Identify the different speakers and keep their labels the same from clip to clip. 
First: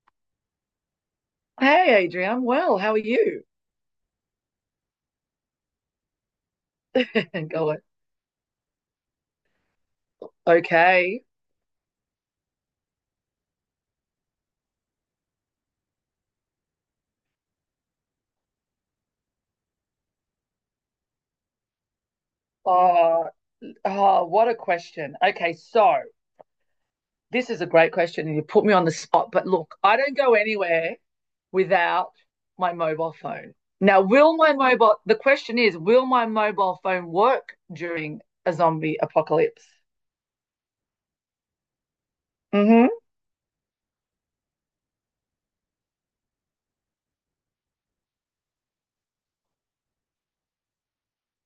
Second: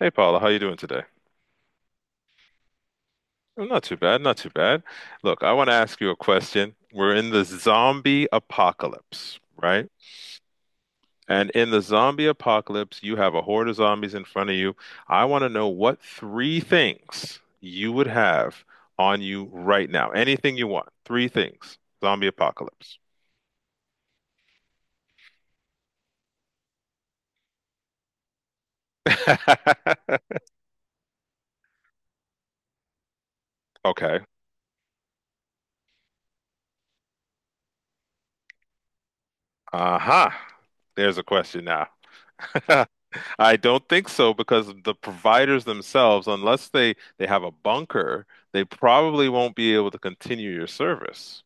Speaker 1: Hey Paula, how you doing today?
Speaker 2: Hey, Adrian, I'm well. How are you?
Speaker 1: Oh, not too bad, not too bad. Look, I want to ask you a question. We're in the
Speaker 2: And going,
Speaker 1: zombie apocalypse, right?
Speaker 2: okay.
Speaker 1: And in the zombie apocalypse, you have a horde of zombies in front of you. I want to know what three things you would have on you right now. Anything you want. Three things. Zombie apocalypse.
Speaker 2: Oh, oh, what a question. Okay, so this is a great question, and you put me on the spot. But look, I don't go anywhere without my mobile phone. Now,
Speaker 1: Okay.
Speaker 2: will my mobile, the question is, will my mobile phone work during a zombie apocalypse?
Speaker 1: Uh-huh. There's a question now.
Speaker 2: Mm-hmm.
Speaker 1: I don't think so because the providers themselves, unless they have a bunker, they probably won't be able to continue your service.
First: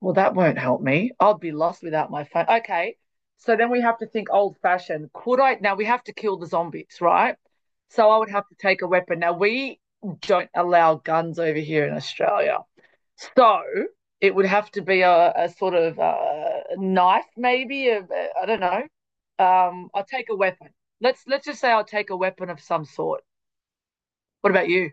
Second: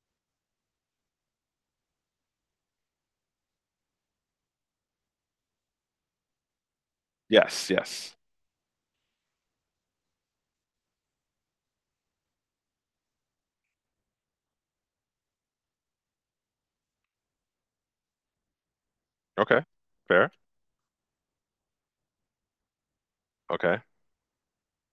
Speaker 2: Well, that won't help me. I'll be lost without my phone. Okay. So then we have to think old fashioned. Could I? Now we have to kill the zombies, right?
Speaker 1: Yes,
Speaker 2: So
Speaker 1: yes.
Speaker 2: I would have to take a weapon. Now we don't allow guns over here in Australia. So it would have to be a sort of knife, maybe. I don't know.
Speaker 1: Okay.
Speaker 2: I'll take
Speaker 1: Fair.
Speaker 2: a weapon. Let's just say I'll take a weapon of some sort.
Speaker 1: Okay.
Speaker 2: What about you?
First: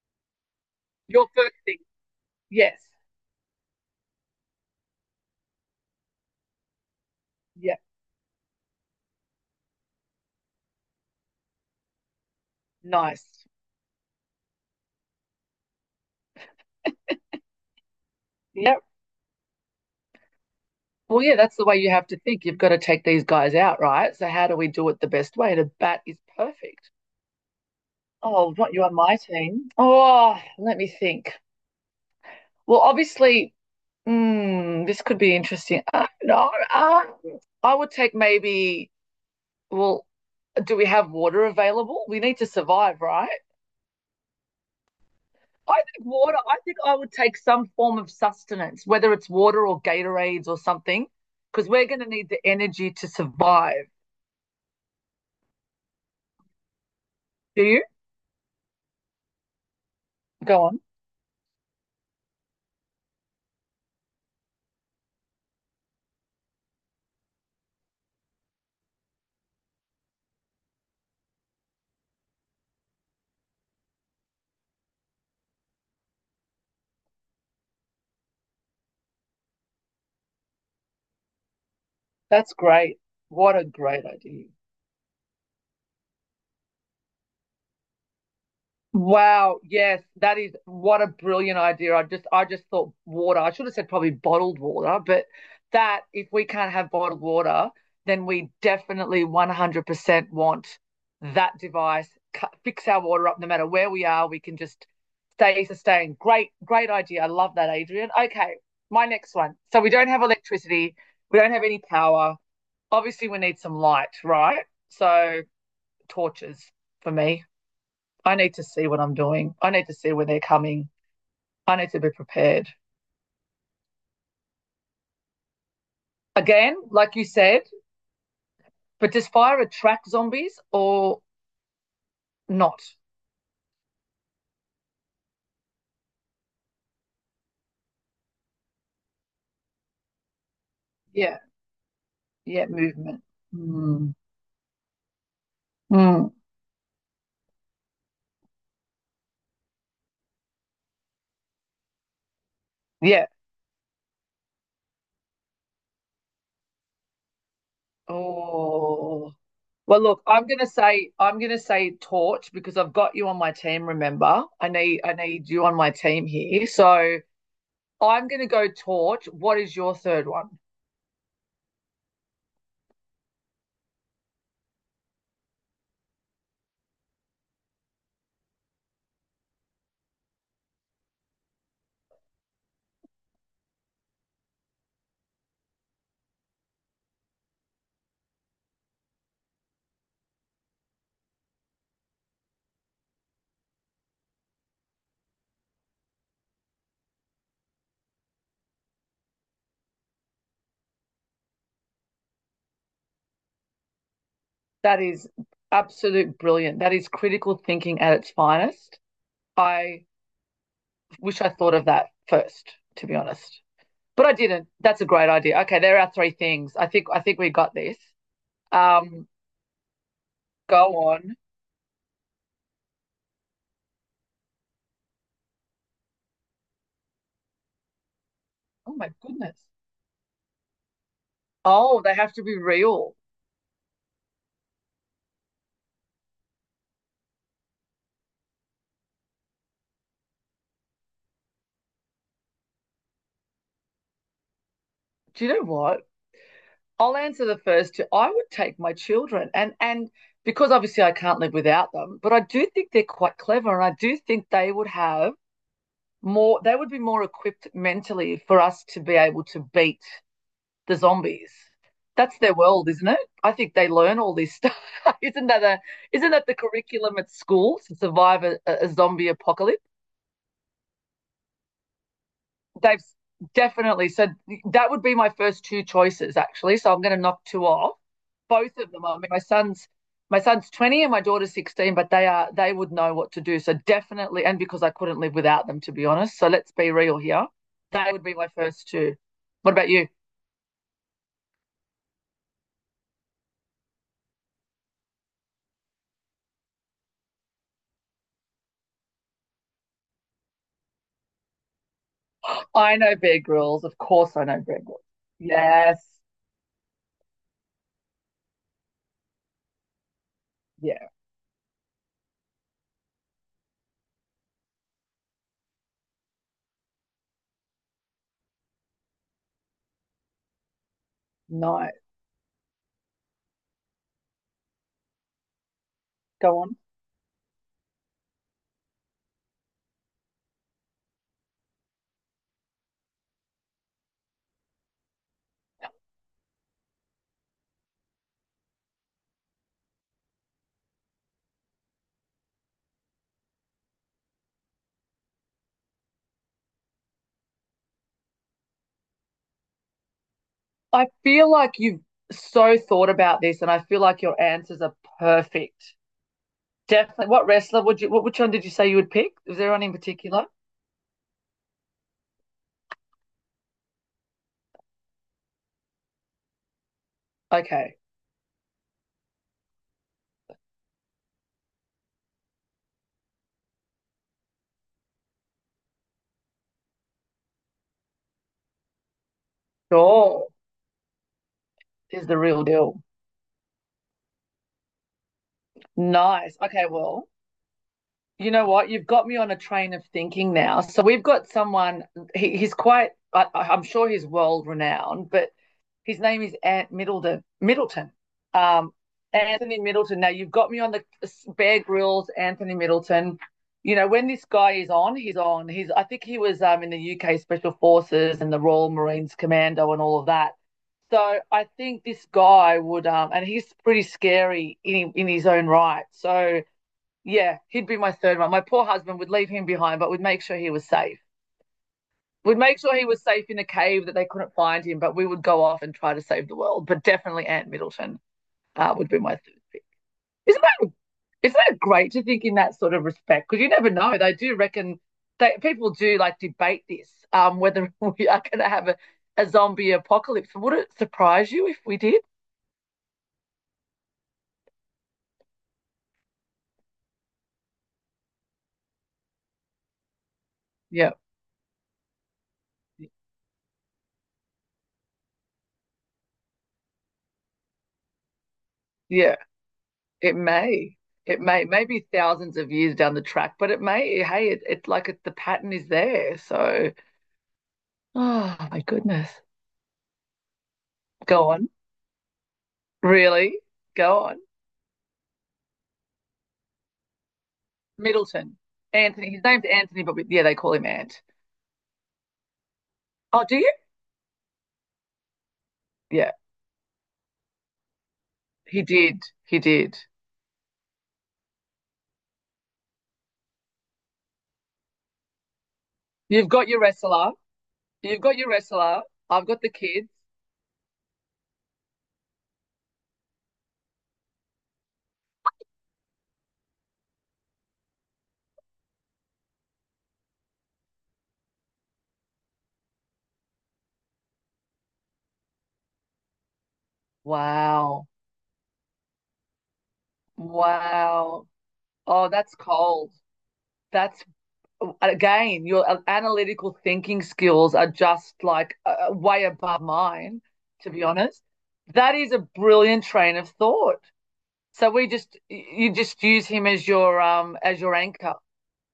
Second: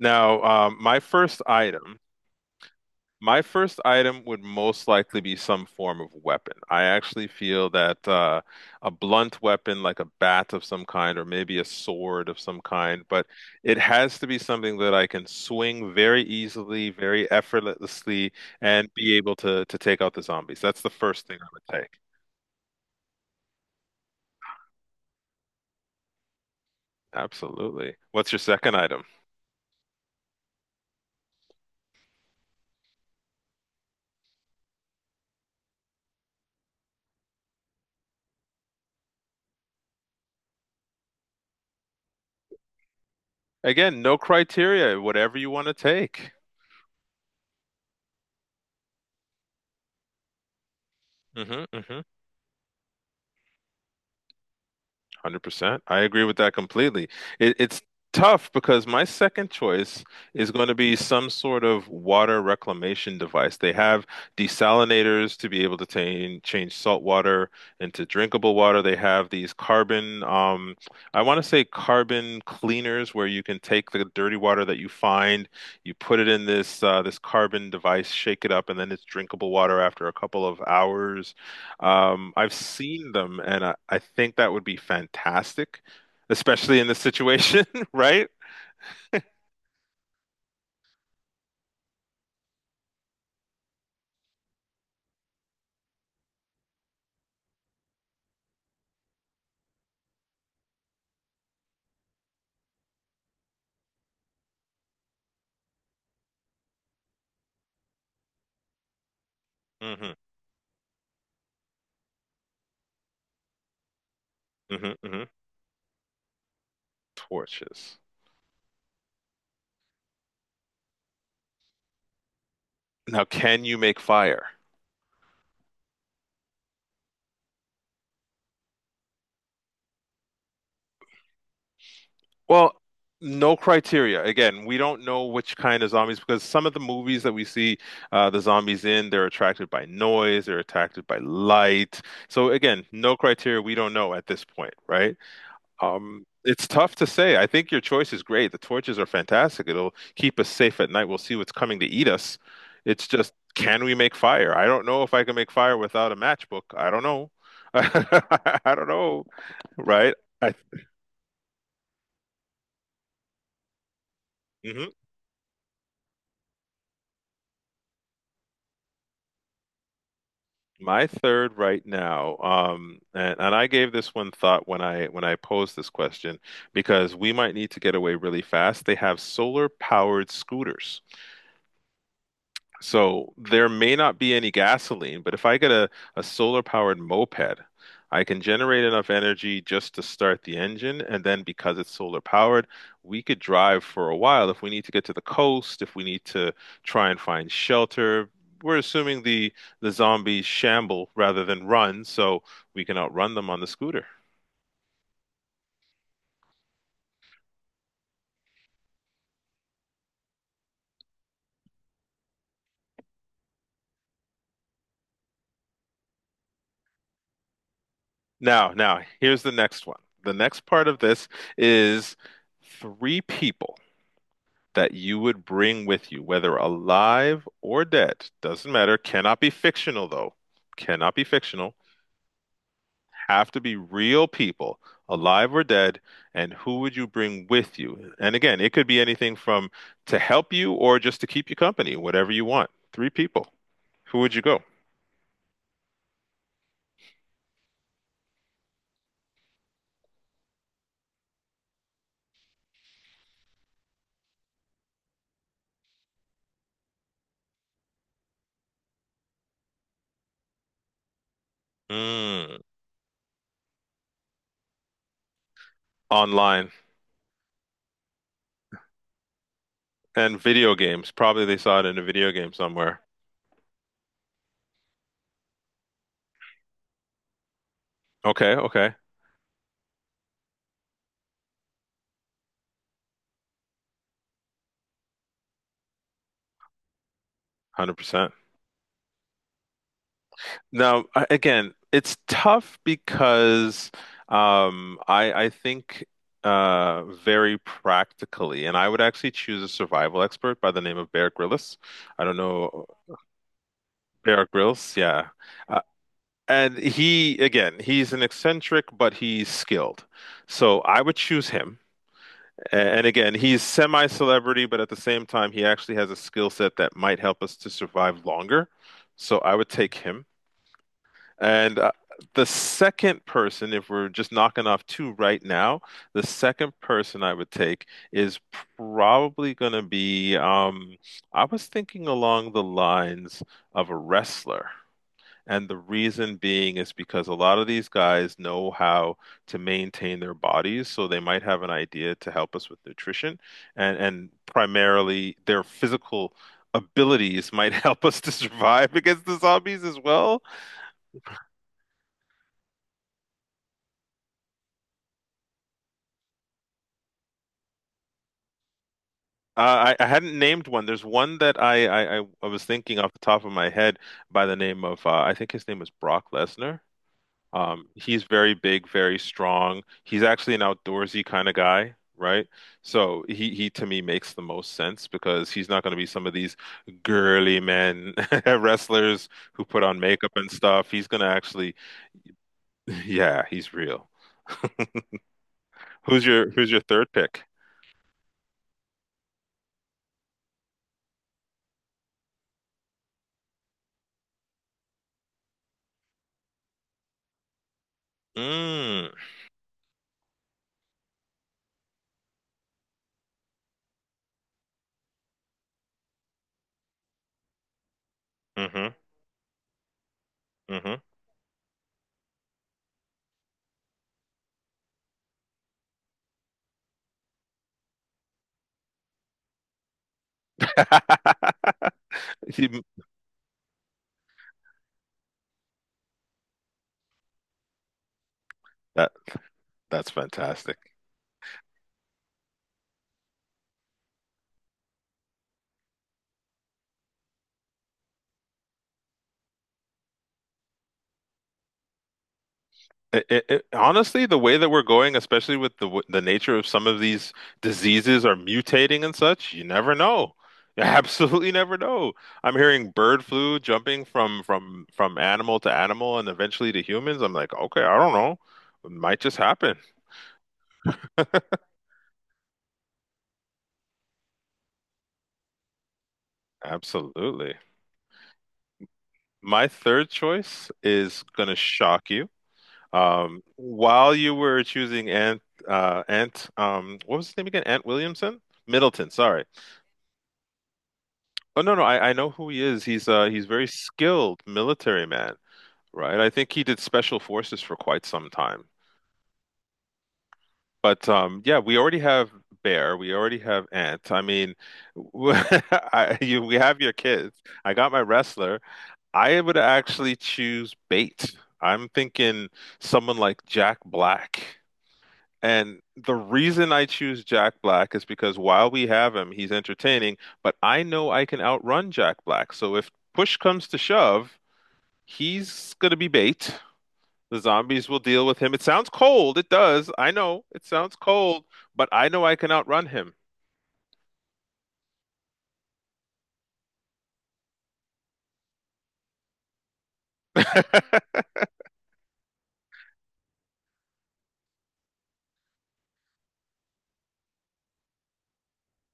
Speaker 1: Now, my
Speaker 2: Your
Speaker 1: first
Speaker 2: first thing.
Speaker 1: item.
Speaker 2: Yes.
Speaker 1: My first item would most likely be some form of weapon. I actually feel
Speaker 2: Yeah.
Speaker 1: that a blunt weapon, like a bat of some kind, or maybe a sword of some kind, but
Speaker 2: Nice.
Speaker 1: it has to be something that I can swing very easily, very effortlessly,
Speaker 2: Yep.
Speaker 1: and be able to take out the zombies. That's the
Speaker 2: Well,
Speaker 1: first
Speaker 2: yeah,
Speaker 1: thing I
Speaker 2: that's the way
Speaker 1: would
Speaker 2: you
Speaker 1: take.
Speaker 2: have to think. You've got to take these guys out, right? So how do we do it the best way? The bat is perfect.
Speaker 1: Absolutely. What's your
Speaker 2: Oh, not
Speaker 1: second
Speaker 2: you on
Speaker 1: item?
Speaker 2: my team. Oh, let me think. Well, obviously, this could be interesting. No, I would take maybe. Well, do we have water available? We need to survive, right?
Speaker 1: Again, no criteria, whatever you want to
Speaker 2: I think
Speaker 1: take.
Speaker 2: water. I think I would take some form of sustenance, whether it's water or Gatorades or something,
Speaker 1: hmm
Speaker 2: because we're going
Speaker 1: hmm
Speaker 2: to need the energy to survive.
Speaker 1: 100%. I agree with that completely. It,
Speaker 2: Do
Speaker 1: it's
Speaker 2: you?
Speaker 1: tough because my second choice is
Speaker 2: Go
Speaker 1: going to
Speaker 2: on.
Speaker 1: be some sort of water reclamation device. They have desalinators to be able to change salt water into drinkable water. They have these carbon, I want to say carbon cleaners where you can take the dirty water that you find, you put it in this carbon device, shake it up, and then it's drinkable water after a couple of hours. I've
Speaker 2: That's great.
Speaker 1: seen them,
Speaker 2: What
Speaker 1: and
Speaker 2: a
Speaker 1: I
Speaker 2: great
Speaker 1: think
Speaker 2: idea.
Speaker 1: that would be fantastic, especially in this situation, right?
Speaker 2: Wow, yes, that is what a brilliant idea. I just thought water. I should have said probably bottled water, but that if we can't have bottled water, then we definitely 100% want that device. Fix our water up no matter where we are. We can just stay sustained. Great, great idea. I love that, Adrian. Okay, my next one. So we don't
Speaker 1: hmm
Speaker 2: have electricity. We don't have any power. Obviously, we need some light, right?
Speaker 1: hmm hmm
Speaker 2: So tortures for me.
Speaker 1: Torches.
Speaker 2: I need to see what I'm doing. I need to see when they're coming. I need to be prepared.
Speaker 1: Now, can you make fire?
Speaker 2: Again, like you said, but does fire attract zombies or
Speaker 1: Well,
Speaker 2: not?
Speaker 1: no criteria. Again, we don't know which kind of zombies because some of the movies that we see the zombies in, they're attracted by noise, they're attracted by
Speaker 2: Yeah,
Speaker 1: light. So
Speaker 2: yeah,
Speaker 1: again, no
Speaker 2: movement.
Speaker 1: criteria. We don't know
Speaker 2: Mm.
Speaker 1: at this point, right?
Speaker 2: Mm.
Speaker 1: It's tough to say. I think your choice is great. The torches are fantastic. It'll keep us safe at night. We'll see what's coming to eat us. It's
Speaker 2: Yeah.
Speaker 1: just, can we make fire? I don't know if I can make fire without a matchbook. I don't know. I don't know,
Speaker 2: Oh. Well,
Speaker 1: right?
Speaker 2: look, I'm
Speaker 1: I
Speaker 2: gonna say I'm gonna say torch because I've got you on my team. Remember, I
Speaker 1: Mhm.
Speaker 2: need I need you on my team here. So I'm gonna go torch. What is your third one?
Speaker 1: My third right now, and I gave this one thought when I posed this question because we might need to get away really fast. They have solar powered scooters. So there may not be any gasoline, but if I a solar powered moped, I can generate enough energy just to start the engine. And then because it's solar powered, we could drive for a while. If we need to get to the coast, if we need to try and find shelter, we're assuming the zombies shamble rather than run, so we can outrun them on the scooter.
Speaker 2: That is absolute brilliant. That is critical thinking at its finest. I wish I thought of that first, to be honest. But I didn't. That's a great idea. Okay, there are three things. I think we got this.
Speaker 1: Now,
Speaker 2: Um,
Speaker 1: here's the next one. The next part of
Speaker 2: Go
Speaker 1: this
Speaker 2: on.
Speaker 1: is three people, that you would bring with you, whether alive or dead, doesn't
Speaker 2: Oh
Speaker 1: matter,
Speaker 2: my goodness.
Speaker 1: cannot be fictional,
Speaker 2: Oh, they have to be real.
Speaker 1: have to be real people, alive or dead, and who would you bring with you? And again, it could be anything from to help you or just to keep you company, whatever you want. Three people. Who would you go?
Speaker 2: Do you know what? I'll answer the first two. I would take my children and because obviously I can't live without them, but I do think they're quite clever and I do think they would have more they would be more equipped mentally for us to be able to beat the zombies. That's their
Speaker 1: Mm,
Speaker 2: world, isn't it? I think they learn all this stuff. isn't that a isn't that the
Speaker 1: online
Speaker 2: curriculum at school to survive a zombie apocalypse?
Speaker 1: and video games. Probably they saw it in a video game somewhere.
Speaker 2: They've definitely said that would be my first two choices actually. So I'm going to knock two off.
Speaker 1: Okay,
Speaker 2: Both of
Speaker 1: okay,
Speaker 2: them. I mean, my son's 20 and my daughter's 16, but they are they would know what to do. So definitely, and because I couldn't live without them, to be honest. So let's be real here. That would
Speaker 1: 100%.
Speaker 2: be my first two. What about you?
Speaker 1: Now, again, it's tough because I think very practically, and I would actually choose a survival expert by the name of Bear Grylls. I don't know.
Speaker 2: I know Bear Grylls. Of course, I
Speaker 1: Bear
Speaker 2: know Bear
Speaker 1: Grylls,
Speaker 2: Grylls.
Speaker 1: yeah. Uh,
Speaker 2: Yes.
Speaker 1: and he, again, he's an eccentric, but he's skilled. So I
Speaker 2: Yeah.
Speaker 1: would choose him. And again, he's semi-celebrity, but at the same time, he actually has a skill set that might help us to survive longer. So I would take him. And
Speaker 2: Nice.
Speaker 1: the second person, if we're just knocking off two right now, the
Speaker 2: Go
Speaker 1: second
Speaker 2: on.
Speaker 1: person I would take is probably going to be, I was thinking along the lines of a wrestler. And the reason being is because a lot of these guys know how to maintain their bodies, so they might have an idea to help us with nutrition, and primarily their physical abilities might help us to survive against the zombies as well.
Speaker 2: I feel like you've so thought about this, and I feel like your answers are perfect. Definitely. What wrestler would you? What which one did you say you would pick? Was there one in
Speaker 1: I hadn't
Speaker 2: particular?
Speaker 1: named one. There's one that I was thinking off the top of my head by the name of, I think his name is Brock Lesnar.
Speaker 2: Okay.
Speaker 1: He's very big, very strong. He's actually an outdoorsy kind of guy, right? So he to me makes the most sense because he's not going to be some of these girly men wrestlers who put on makeup
Speaker 2: Sure.
Speaker 1: and stuff. He's going to actually,
Speaker 2: Is the real deal.
Speaker 1: yeah, he's real. Who's your
Speaker 2: Nice. Okay.
Speaker 1: third
Speaker 2: Well,
Speaker 1: pick?
Speaker 2: you know what? You've got me on a train of thinking now. So we've got someone, he's quite, I'm sure he's world renowned, but his name is Ant Middleton. Middleton. Um,
Speaker 1: Mm,
Speaker 2: Anthony Middleton. Now you've got me on the Bear Grylls, Anthony Middleton. You know when this guy is on. He's I think he was in the UK Special Forces and the Royal
Speaker 1: hmm
Speaker 2: Marines Commando and all of that. So I think this guy would, and he's pretty scary in his own right. So yeah, he'd be my third one. My poor husband would leave him behind, but would make sure he was safe. We'd make sure
Speaker 1: hmm
Speaker 2: he was safe in a cave that they couldn't find him, but we would go off and try to save the world. But definitely Aunt Middleton would be my third.
Speaker 1: That's
Speaker 2: Isn't
Speaker 1: fantastic.
Speaker 2: that isn't that great to think in that sort of respect? Because you never know. They do reckon they people do like debate this whether we are going to have a zombie apocalypse. Would it surprise you if we did?
Speaker 1: Honestly, the way that we're going, especially with the the nature of some of these diseases are mutating and such, you never know. You
Speaker 2: Yeah,
Speaker 1: absolutely never know. I'm hearing bird flu jumping from animal to animal and eventually to humans. I'm like, okay, I don't know. It might
Speaker 2: yeah.
Speaker 1: just happen.
Speaker 2: It may. It may. Maybe thousands of years down the track, but it may. Hey, it, it's it, like it, the pattern is there. So,
Speaker 1: Absolutely.
Speaker 2: oh my goodness.
Speaker 1: My third choice is
Speaker 2: Go
Speaker 1: gonna
Speaker 2: on.
Speaker 1: shock you.
Speaker 2: Really?
Speaker 1: While
Speaker 2: Go
Speaker 1: you
Speaker 2: on.
Speaker 1: were choosing Ant, what was his name again? Ant Williamson?
Speaker 2: Middleton.
Speaker 1: Middleton,
Speaker 2: Anthony. His
Speaker 1: sorry.
Speaker 2: name's Anthony, but we, yeah, they call him Ant.
Speaker 1: Oh no, no, I know who he is. He's
Speaker 2: Oh, do
Speaker 1: very
Speaker 2: you?
Speaker 1: skilled military man, right? I
Speaker 2: Yeah,
Speaker 1: think he did special forces for quite some time.
Speaker 2: he did. He did.
Speaker 1: But yeah, we already have Bear, we already have Ant. I mean,
Speaker 2: You've
Speaker 1: we
Speaker 2: got
Speaker 1: have
Speaker 2: your
Speaker 1: your
Speaker 2: wrestler.
Speaker 1: kids. I got my
Speaker 2: You've got your
Speaker 1: wrestler.
Speaker 2: wrestler.
Speaker 1: I
Speaker 2: I've
Speaker 1: would
Speaker 2: got the kids.
Speaker 1: actually choose Bait. I'm thinking someone like Jack Black. And the reason I choose Jack Black is because while we have him, he's entertaining, but I know I can outrun Jack Black. So if push comes to shove, he's gonna be bait. The zombies will
Speaker 2: Wow.
Speaker 1: deal with him. It sounds cold. It does. I know it sounds cold,
Speaker 2: Wow.
Speaker 1: but I know
Speaker 2: Oh,
Speaker 1: I can
Speaker 2: that's
Speaker 1: outrun
Speaker 2: cold.
Speaker 1: him.
Speaker 2: That's again, your analytical thinking skills are just like way above mine, to be honest. That is a brilliant train of thought. So we just you just use him as your anchor,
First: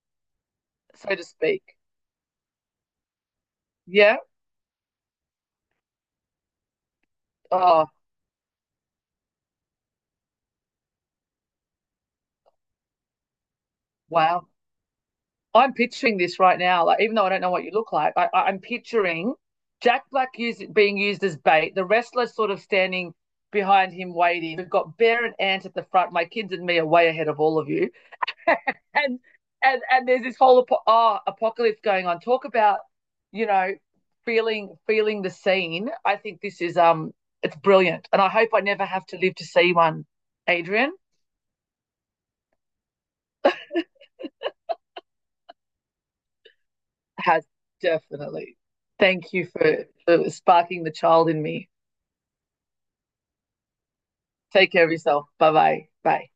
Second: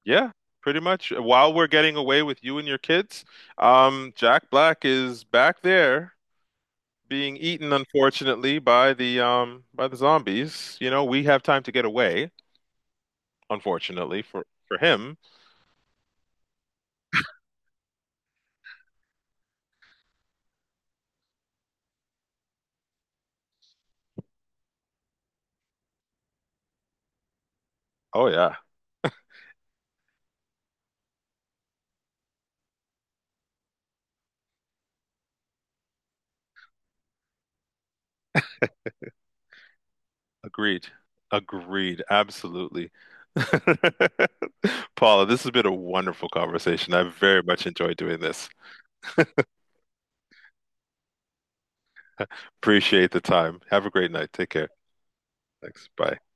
Speaker 1: Yeah, pretty much.
Speaker 2: so to
Speaker 1: While we're
Speaker 2: speak.
Speaker 1: getting away with you and your kids,
Speaker 2: Yeah.
Speaker 1: Jack Black is back there being eaten,
Speaker 2: Oh
Speaker 1: unfortunately, by the zombies. You know, we have time to get away, unfortunately, for
Speaker 2: wow.
Speaker 1: him.
Speaker 2: I'm picturing this right now. Like even though I don't know what you look like, I'm picturing Jack Black use, being used as bait. The wrestler sort of standing behind him waiting. We've got Bear and Ant at the front. My kids and me are way ahead of all of you.
Speaker 1: Oh yeah.
Speaker 2: and and there's this whole apocalypse going on. Talk about, you know, feeling the scene. I think this is it's brilliant, and I hope I never have to live to see one.
Speaker 1: Agreed.
Speaker 2: Adrian
Speaker 1: Agreed. Absolutely. Paula, this has been a wonderful conversation. I very
Speaker 2: has
Speaker 1: much enjoyed doing this.
Speaker 2: definitely. Thank you for sparking the child in me.
Speaker 1: Appreciate the time. Have a great night. Take care.
Speaker 2: Take care of yourself. Bye bye.
Speaker 1: Thanks. Bye.
Speaker 2: Bye.